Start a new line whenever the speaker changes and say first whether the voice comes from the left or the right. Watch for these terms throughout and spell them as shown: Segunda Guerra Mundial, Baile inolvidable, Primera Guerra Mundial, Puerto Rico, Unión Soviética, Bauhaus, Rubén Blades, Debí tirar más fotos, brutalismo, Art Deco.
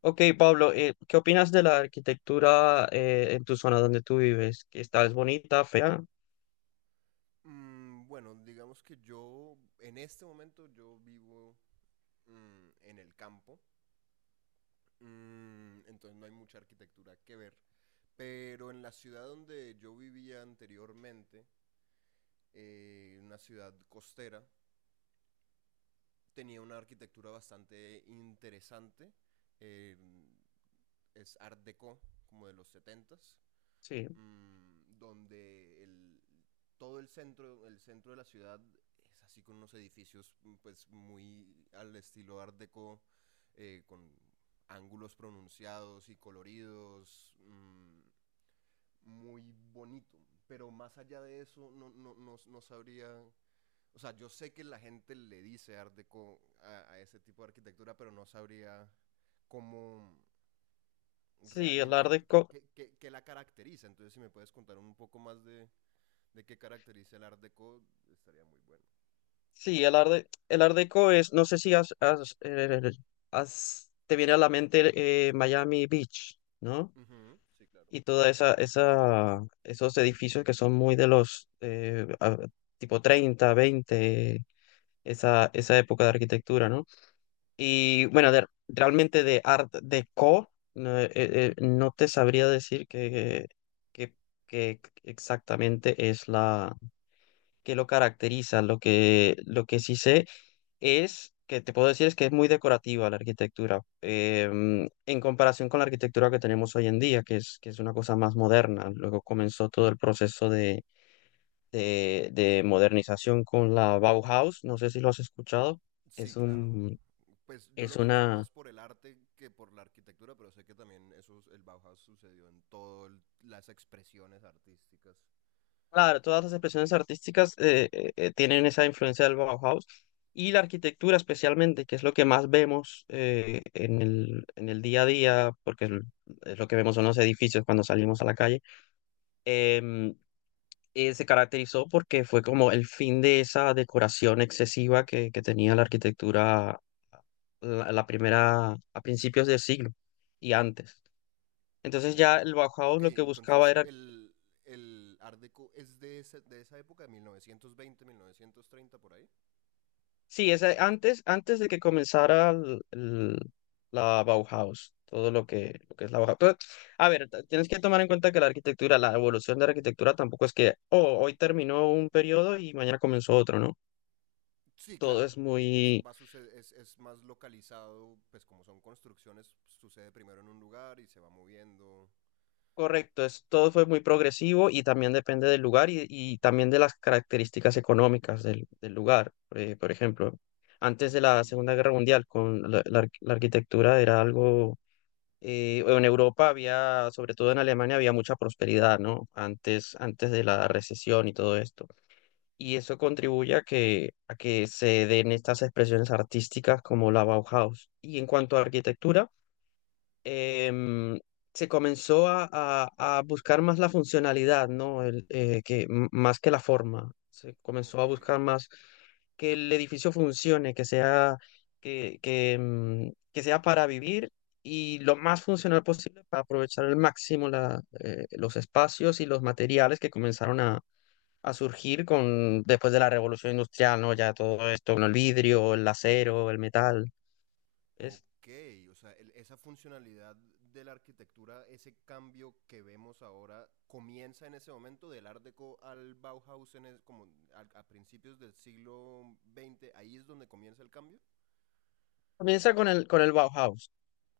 left: Ok, Pablo, ¿qué opinas de la arquitectura en tu zona donde tú vives? ¿Que está es bonita, fea?
right: Bueno, digamos que yo, en este momento, yo vivo en el campo, entonces no hay mucha arquitectura que ver, pero en la ciudad donde yo vivía anteriormente, una ciudad costera, tenía una arquitectura bastante interesante, eh, es Art Deco, como de los setentas.
left: Sí,
right: Donde todo el centro de la ciudad es así con unos edificios pues muy al estilo art deco, con ángulos pronunciados y coloridos, muy bonito. Pero más allá de eso, no, no, no, no sabría. O sea, yo sé que la gente le dice art deco a ese tipo de arquitectura, pero no sabría cómo
left: sí, el Art
right: realmente,
left: Deco.
right: qué la caracteriza. Entonces, si me puedes contar un poco más de qué caracteriza el Art Deco estaría muy bueno.
left: Sí, el Art Deco es, no sé si te viene a la mente Miami Beach, ¿no?
right: Ujú. Sí, claro.
left: Y toda esos edificios que son muy de los tipo 30, 20, esa época de arquitectura, ¿no? Y bueno, realmente de Art Deco, no, no te sabría decir que, que exactamente es la que lo caracteriza. Lo que sí sé es que te puedo decir es que es muy decorativa la arquitectura, en comparación con la arquitectura que tenemos hoy en día, que es una cosa más moderna. Luego comenzó todo el proceso de modernización con la Bauhaus. No sé si lo has escuchado.
right: Sí,
left: Es
right: claro.
left: un,
right: Pues yo
left: es
right: lo conozco
left: una.
right: más por el arte que por la arquitectura, pero sé que también eso, el Bauhaus sucedió en todas las expresiones artísticas.
left: Claro, todas las expresiones artísticas tienen esa influencia del Bauhaus, y la arquitectura especialmente, que es lo que más vemos en en el día a día, porque es lo que vemos son los edificios cuando salimos a la calle. em, Se caracterizó porque fue como el fin de esa decoración excesiva que tenía la arquitectura la primera, a principios del siglo y antes. Entonces
right: O-
left: ya el Bauhaus
right: ok,
left: lo que buscaba
right: entonces
left: era...
right: el Art Deco es de esa época, mil novecientos veinte 1930 por ahí.
left: Sí, es antes, antes de que comenzara la Bauhaus, todo lo que es la Bauhaus. Pero, a ver, tienes que tomar en cuenta que la arquitectura, la evolución de la arquitectura tampoco es que, oh, hoy terminó un periodo y mañana comenzó otro, ¿no?
right: Sí,
left: Todo
right: claro.
left: es
right: Eso
left: muy...
right: va a suceder, es más localizado, pues como son construcciones, sucede primero en un lugar y se va moviendo.
left: correcto, es, todo fue muy progresivo y también depende del lugar y también de las características económicas del lugar. Por ejemplo, antes de la
right: Mm.
left: Segunda Guerra Mundial, con la arquitectura era algo en Europa había, sobre todo en Alemania, había mucha prosperidad, ¿no? Antes, antes de la recesión y todo esto. Y eso contribuye a que se den estas expresiones artísticas como la Bauhaus. Y en cuanto a arquitectura, em, se comenzó a buscar más la funcionalidad, ¿no? El, más que la forma. Se comenzó a
right: Ok.
left: buscar más que el edificio funcione, que sea, que sea para vivir y lo más funcional posible para aprovechar al máximo la, los espacios y los materiales que comenzaron a surgir con, después de la revolución industrial, ¿no? Ya todo esto, con el vidrio, el acero, el metal. Es-
right: Ok, o sea, esa funcionalidad de la arquitectura, ese cambio que vemos ahora, comienza en ese momento del Art Deco al Bauhaus en es- como al- a, principios del siglo veinte. Ahí es donde comienza el cambio.
left: Comienza con con el Bauhaus.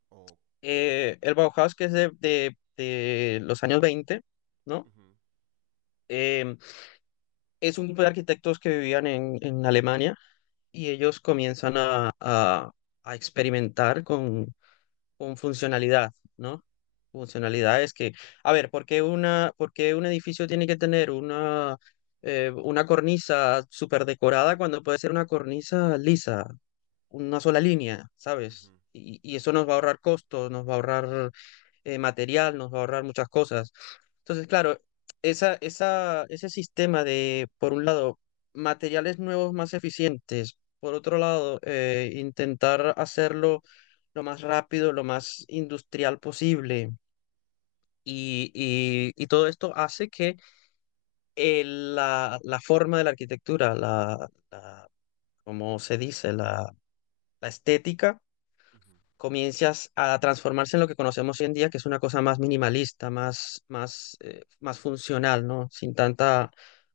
right: Ok.
left: Eh, el Bauhaus, que es de los años 20, ¿no?
right: Ujú,
left: Em, es un grupo de arquitectos que vivían en Alemania, y ellos comienzan a experimentar con funcionalidad, ¿no? Funcionalidades que, a ver, ¿por qué por qué un edificio tiene que tener una cornisa súper decorada cuando puede ser una cornisa lisa? Una sola línea,
right: ujú,
left: ¿sabes? Y eso nos va a ahorrar costos, nos va a ahorrar material, nos va a ahorrar muchas cosas. Entonces, claro, ese sistema de, por un lado, materiales nuevos más eficientes, por otro lado, intentar hacerlo lo más rápido, lo más industrial posible. Y todo esto hace que la, la forma de la arquitectura, como se dice, la estética,
right: ujú.
left: comienzas a transformarse en lo que conocemos hoy en día, que es una cosa más minimalista, más, más funcional, ¿no? Sin tanta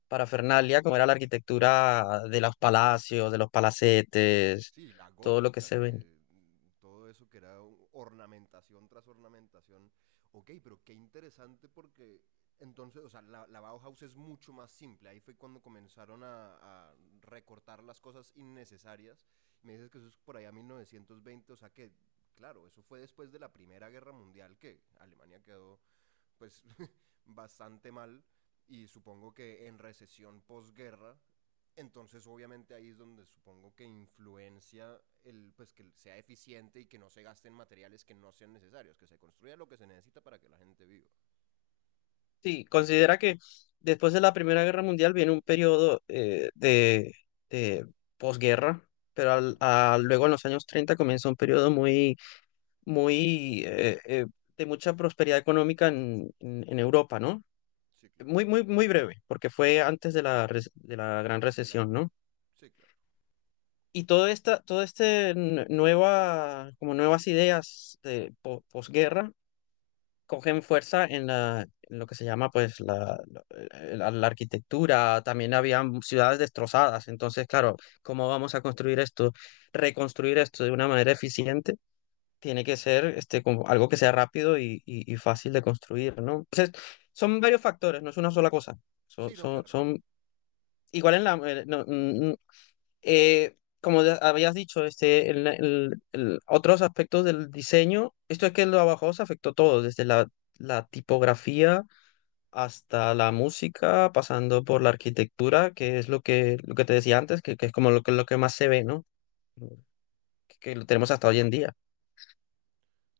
left: parafernalia como era la arquitectura de los palacios, de los palacetes,
right: Sí, la
left: todo lo que
right: gótica,
left: se ven.
right: que todo eso que era ornamentación tras ornamentación. Ok, pero qué interesante porque entonces, o sea, la Bauhaus es mucho más simple. Ahí fue cuando comenzaron a recortar las cosas innecesarias. Me dices que eso es por allá 1920, o sea que, claro, eso fue después de la Primera Guerra Mundial que Alemania quedó pues bastante mal y supongo que en recesión posguerra, entonces obviamente ahí es donde supongo que influencia el pues que sea eficiente y que no se gasten materiales que no sean necesarios, que se construya lo que se necesita para que la gente viva.
left: Sí, considera que después de la Primera Guerra Mundial viene un periodo de posguerra. Pero
right: Ujú.
left: luego en los años 30 comienza un periodo muy, muy eh, eh, de mucha prosperidad económica en, en Europa, ¿no?
right: Sí, claro.
left: Muy, muy, muy breve, porque fue antes de de la gran
right: De la
left: recesión, ¿no?
right: Sí, claro.
left: Y todo este nueva, como nuevas ideas de posguerra cogen fuerza en en lo que se llama, pues, la arquitectura. También habían ciudades destrozadas. Entonces, claro, ¿cómo vamos a construir esto? Reconstruir esto de una manera eficiente tiene que ser este, como algo que sea rápido y fácil de construir, ¿no? Entonces, son varios factores, no es una sola cosa.
right: Sí, no, claro.
left: Son igual en la... no, mm, mm, como ya habías dicho, este, otros aspectos del diseño, esto es que lo abajo se afectó todo, desde la tipografía hasta la música, pasando por la arquitectura, que es lo que te decía antes, que es como lo que más se ve, ¿no? Que, que lo tenemos hasta hoy en día.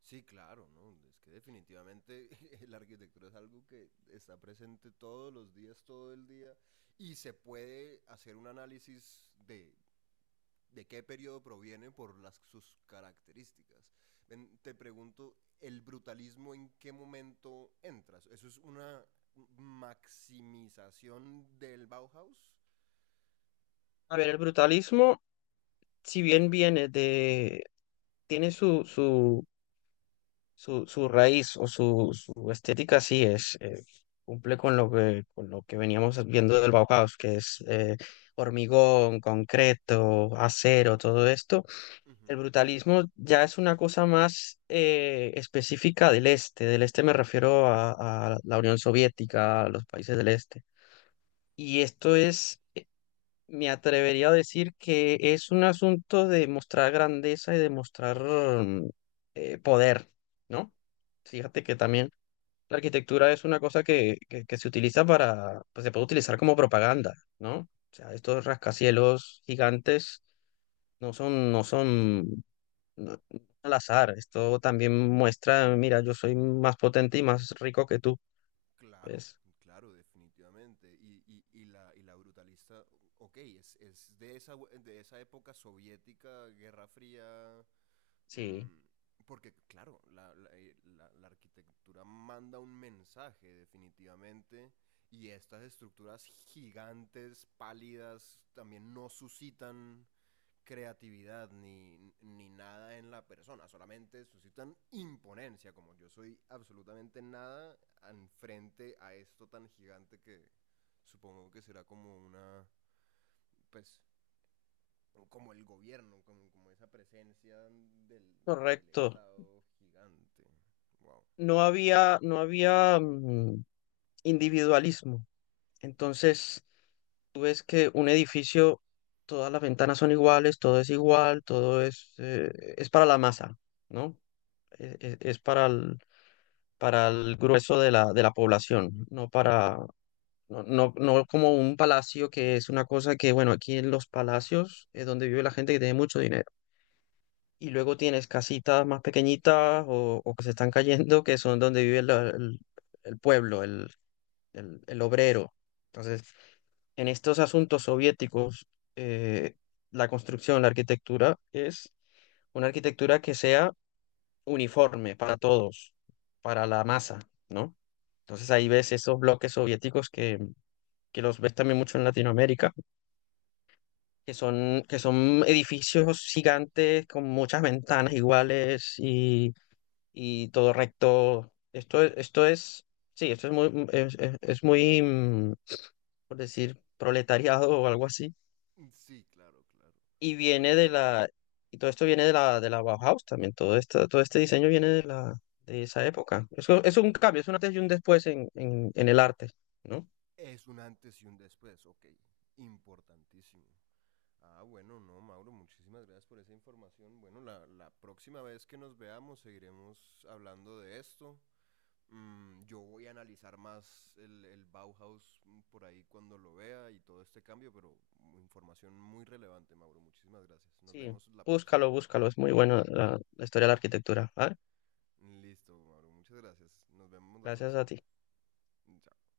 right: Sí, claro, ¿no? Es que definitivamente la arquitectura es algo que está presente todos los días, todo el día, y se puede hacer un análisis de qué periodo proviene por sus características. Ven, te pregunto, ¿el brutalismo en qué momento entras? ¿Eso es una maximización del Bauhaus?
left: A ver, el brutalismo, si bien viene de... tiene su... Su raíz o su estética sí es, cumple con con lo que veníamos viendo del Bauhaus, que es hormigón, concreto, acero, todo esto.
right: Ujú.
left: El brutalismo ya es una cosa más específica del este. Del este me refiero a la Unión Soviética, a los países del este. Y esto
right: Ok,
left: es... me atrevería a decir que es un asunto de mostrar grandeza y de mostrar poder, ¿no? Fíjate que también la arquitectura es una cosa que se utiliza para, pues se puede utilizar como propaganda, ¿no? O sea, estos rascacielos gigantes no son... no- al azar. Esto también muestra, mira, yo soy más potente y más rico que tú.
right: claro,
left: ¿Ves?
right: claro, definitivamente. Y la brutalista, ok, es de esa época soviética, Guerra Fría.
left: Sí,
right: Mm, porque, claro, la arquitectura manda un mensaje definitivamente y estas estructuras gigantes, pálidas, también no suscitan creatividad ni nada en la persona, solamente suscitan imponencia, como yo soy absolutamente nada en frente a esto tan gigante que supongo que será como una, pues, como el gobierno, como esa presencia del
left: correcto.
right: Estado gigante. Wow.
left: No había, no había individualismo. Entonces, tú ves que un edificio, todas las ventanas son iguales, todo es igual, todo es para la masa, ¿no? Es, para el grueso de de la población, no para, no, no, no como un palacio que es una cosa que, bueno, aquí en los palacios es donde vive la gente que tiene mucho dinero. Y luego tienes casitas más pequeñitas o que se están cayendo, que son donde vive el pueblo, el obrero. Entonces, en estos asuntos soviéticos, eh, la construcción, la arquitectura es una arquitectura que sea uniforme para todos, para la masa, ¿no? Entonces ahí ves esos bloques soviéticos que los ves también mucho en Latinoamérica, que son edificios gigantes con muchas ventanas iguales todo recto. Esto, esto es, sí, esto es muy, es muy, por decir, proletariado o algo así.
right: Sí, claro, claro.
left: y
right: Bueno,
left: viene de
right: claro,
left: la, y todo esto viene de de la Bauhaus también, todo esto, todo este diseño viene de de esa época. Es un cambio, es un antes y un después en, en el arte, ¿no?
right: es un antes y un después, ok. Importantísimo. Ah, bueno, no, Mauro, muchísimas gracias por esa información. Bueno, la próxima vez que nos veamos seguiremos hablando de esto. Yo voy a analizar más el Bauhaus por ahí cuando lo vea y todo este cambio, pero información muy relevante, Mauro. Muchísimas gracias. Nos
left: Sí,
right: vemos la próxima.
left: búscalo, búscalo, es muy bueno la historia de la arquitectura. ¿Vale?
right: Listo, Mauro. Muchas gracias. Nos vemos la
left: Gracias a
right: próxima.
left: ti.
right: Chao.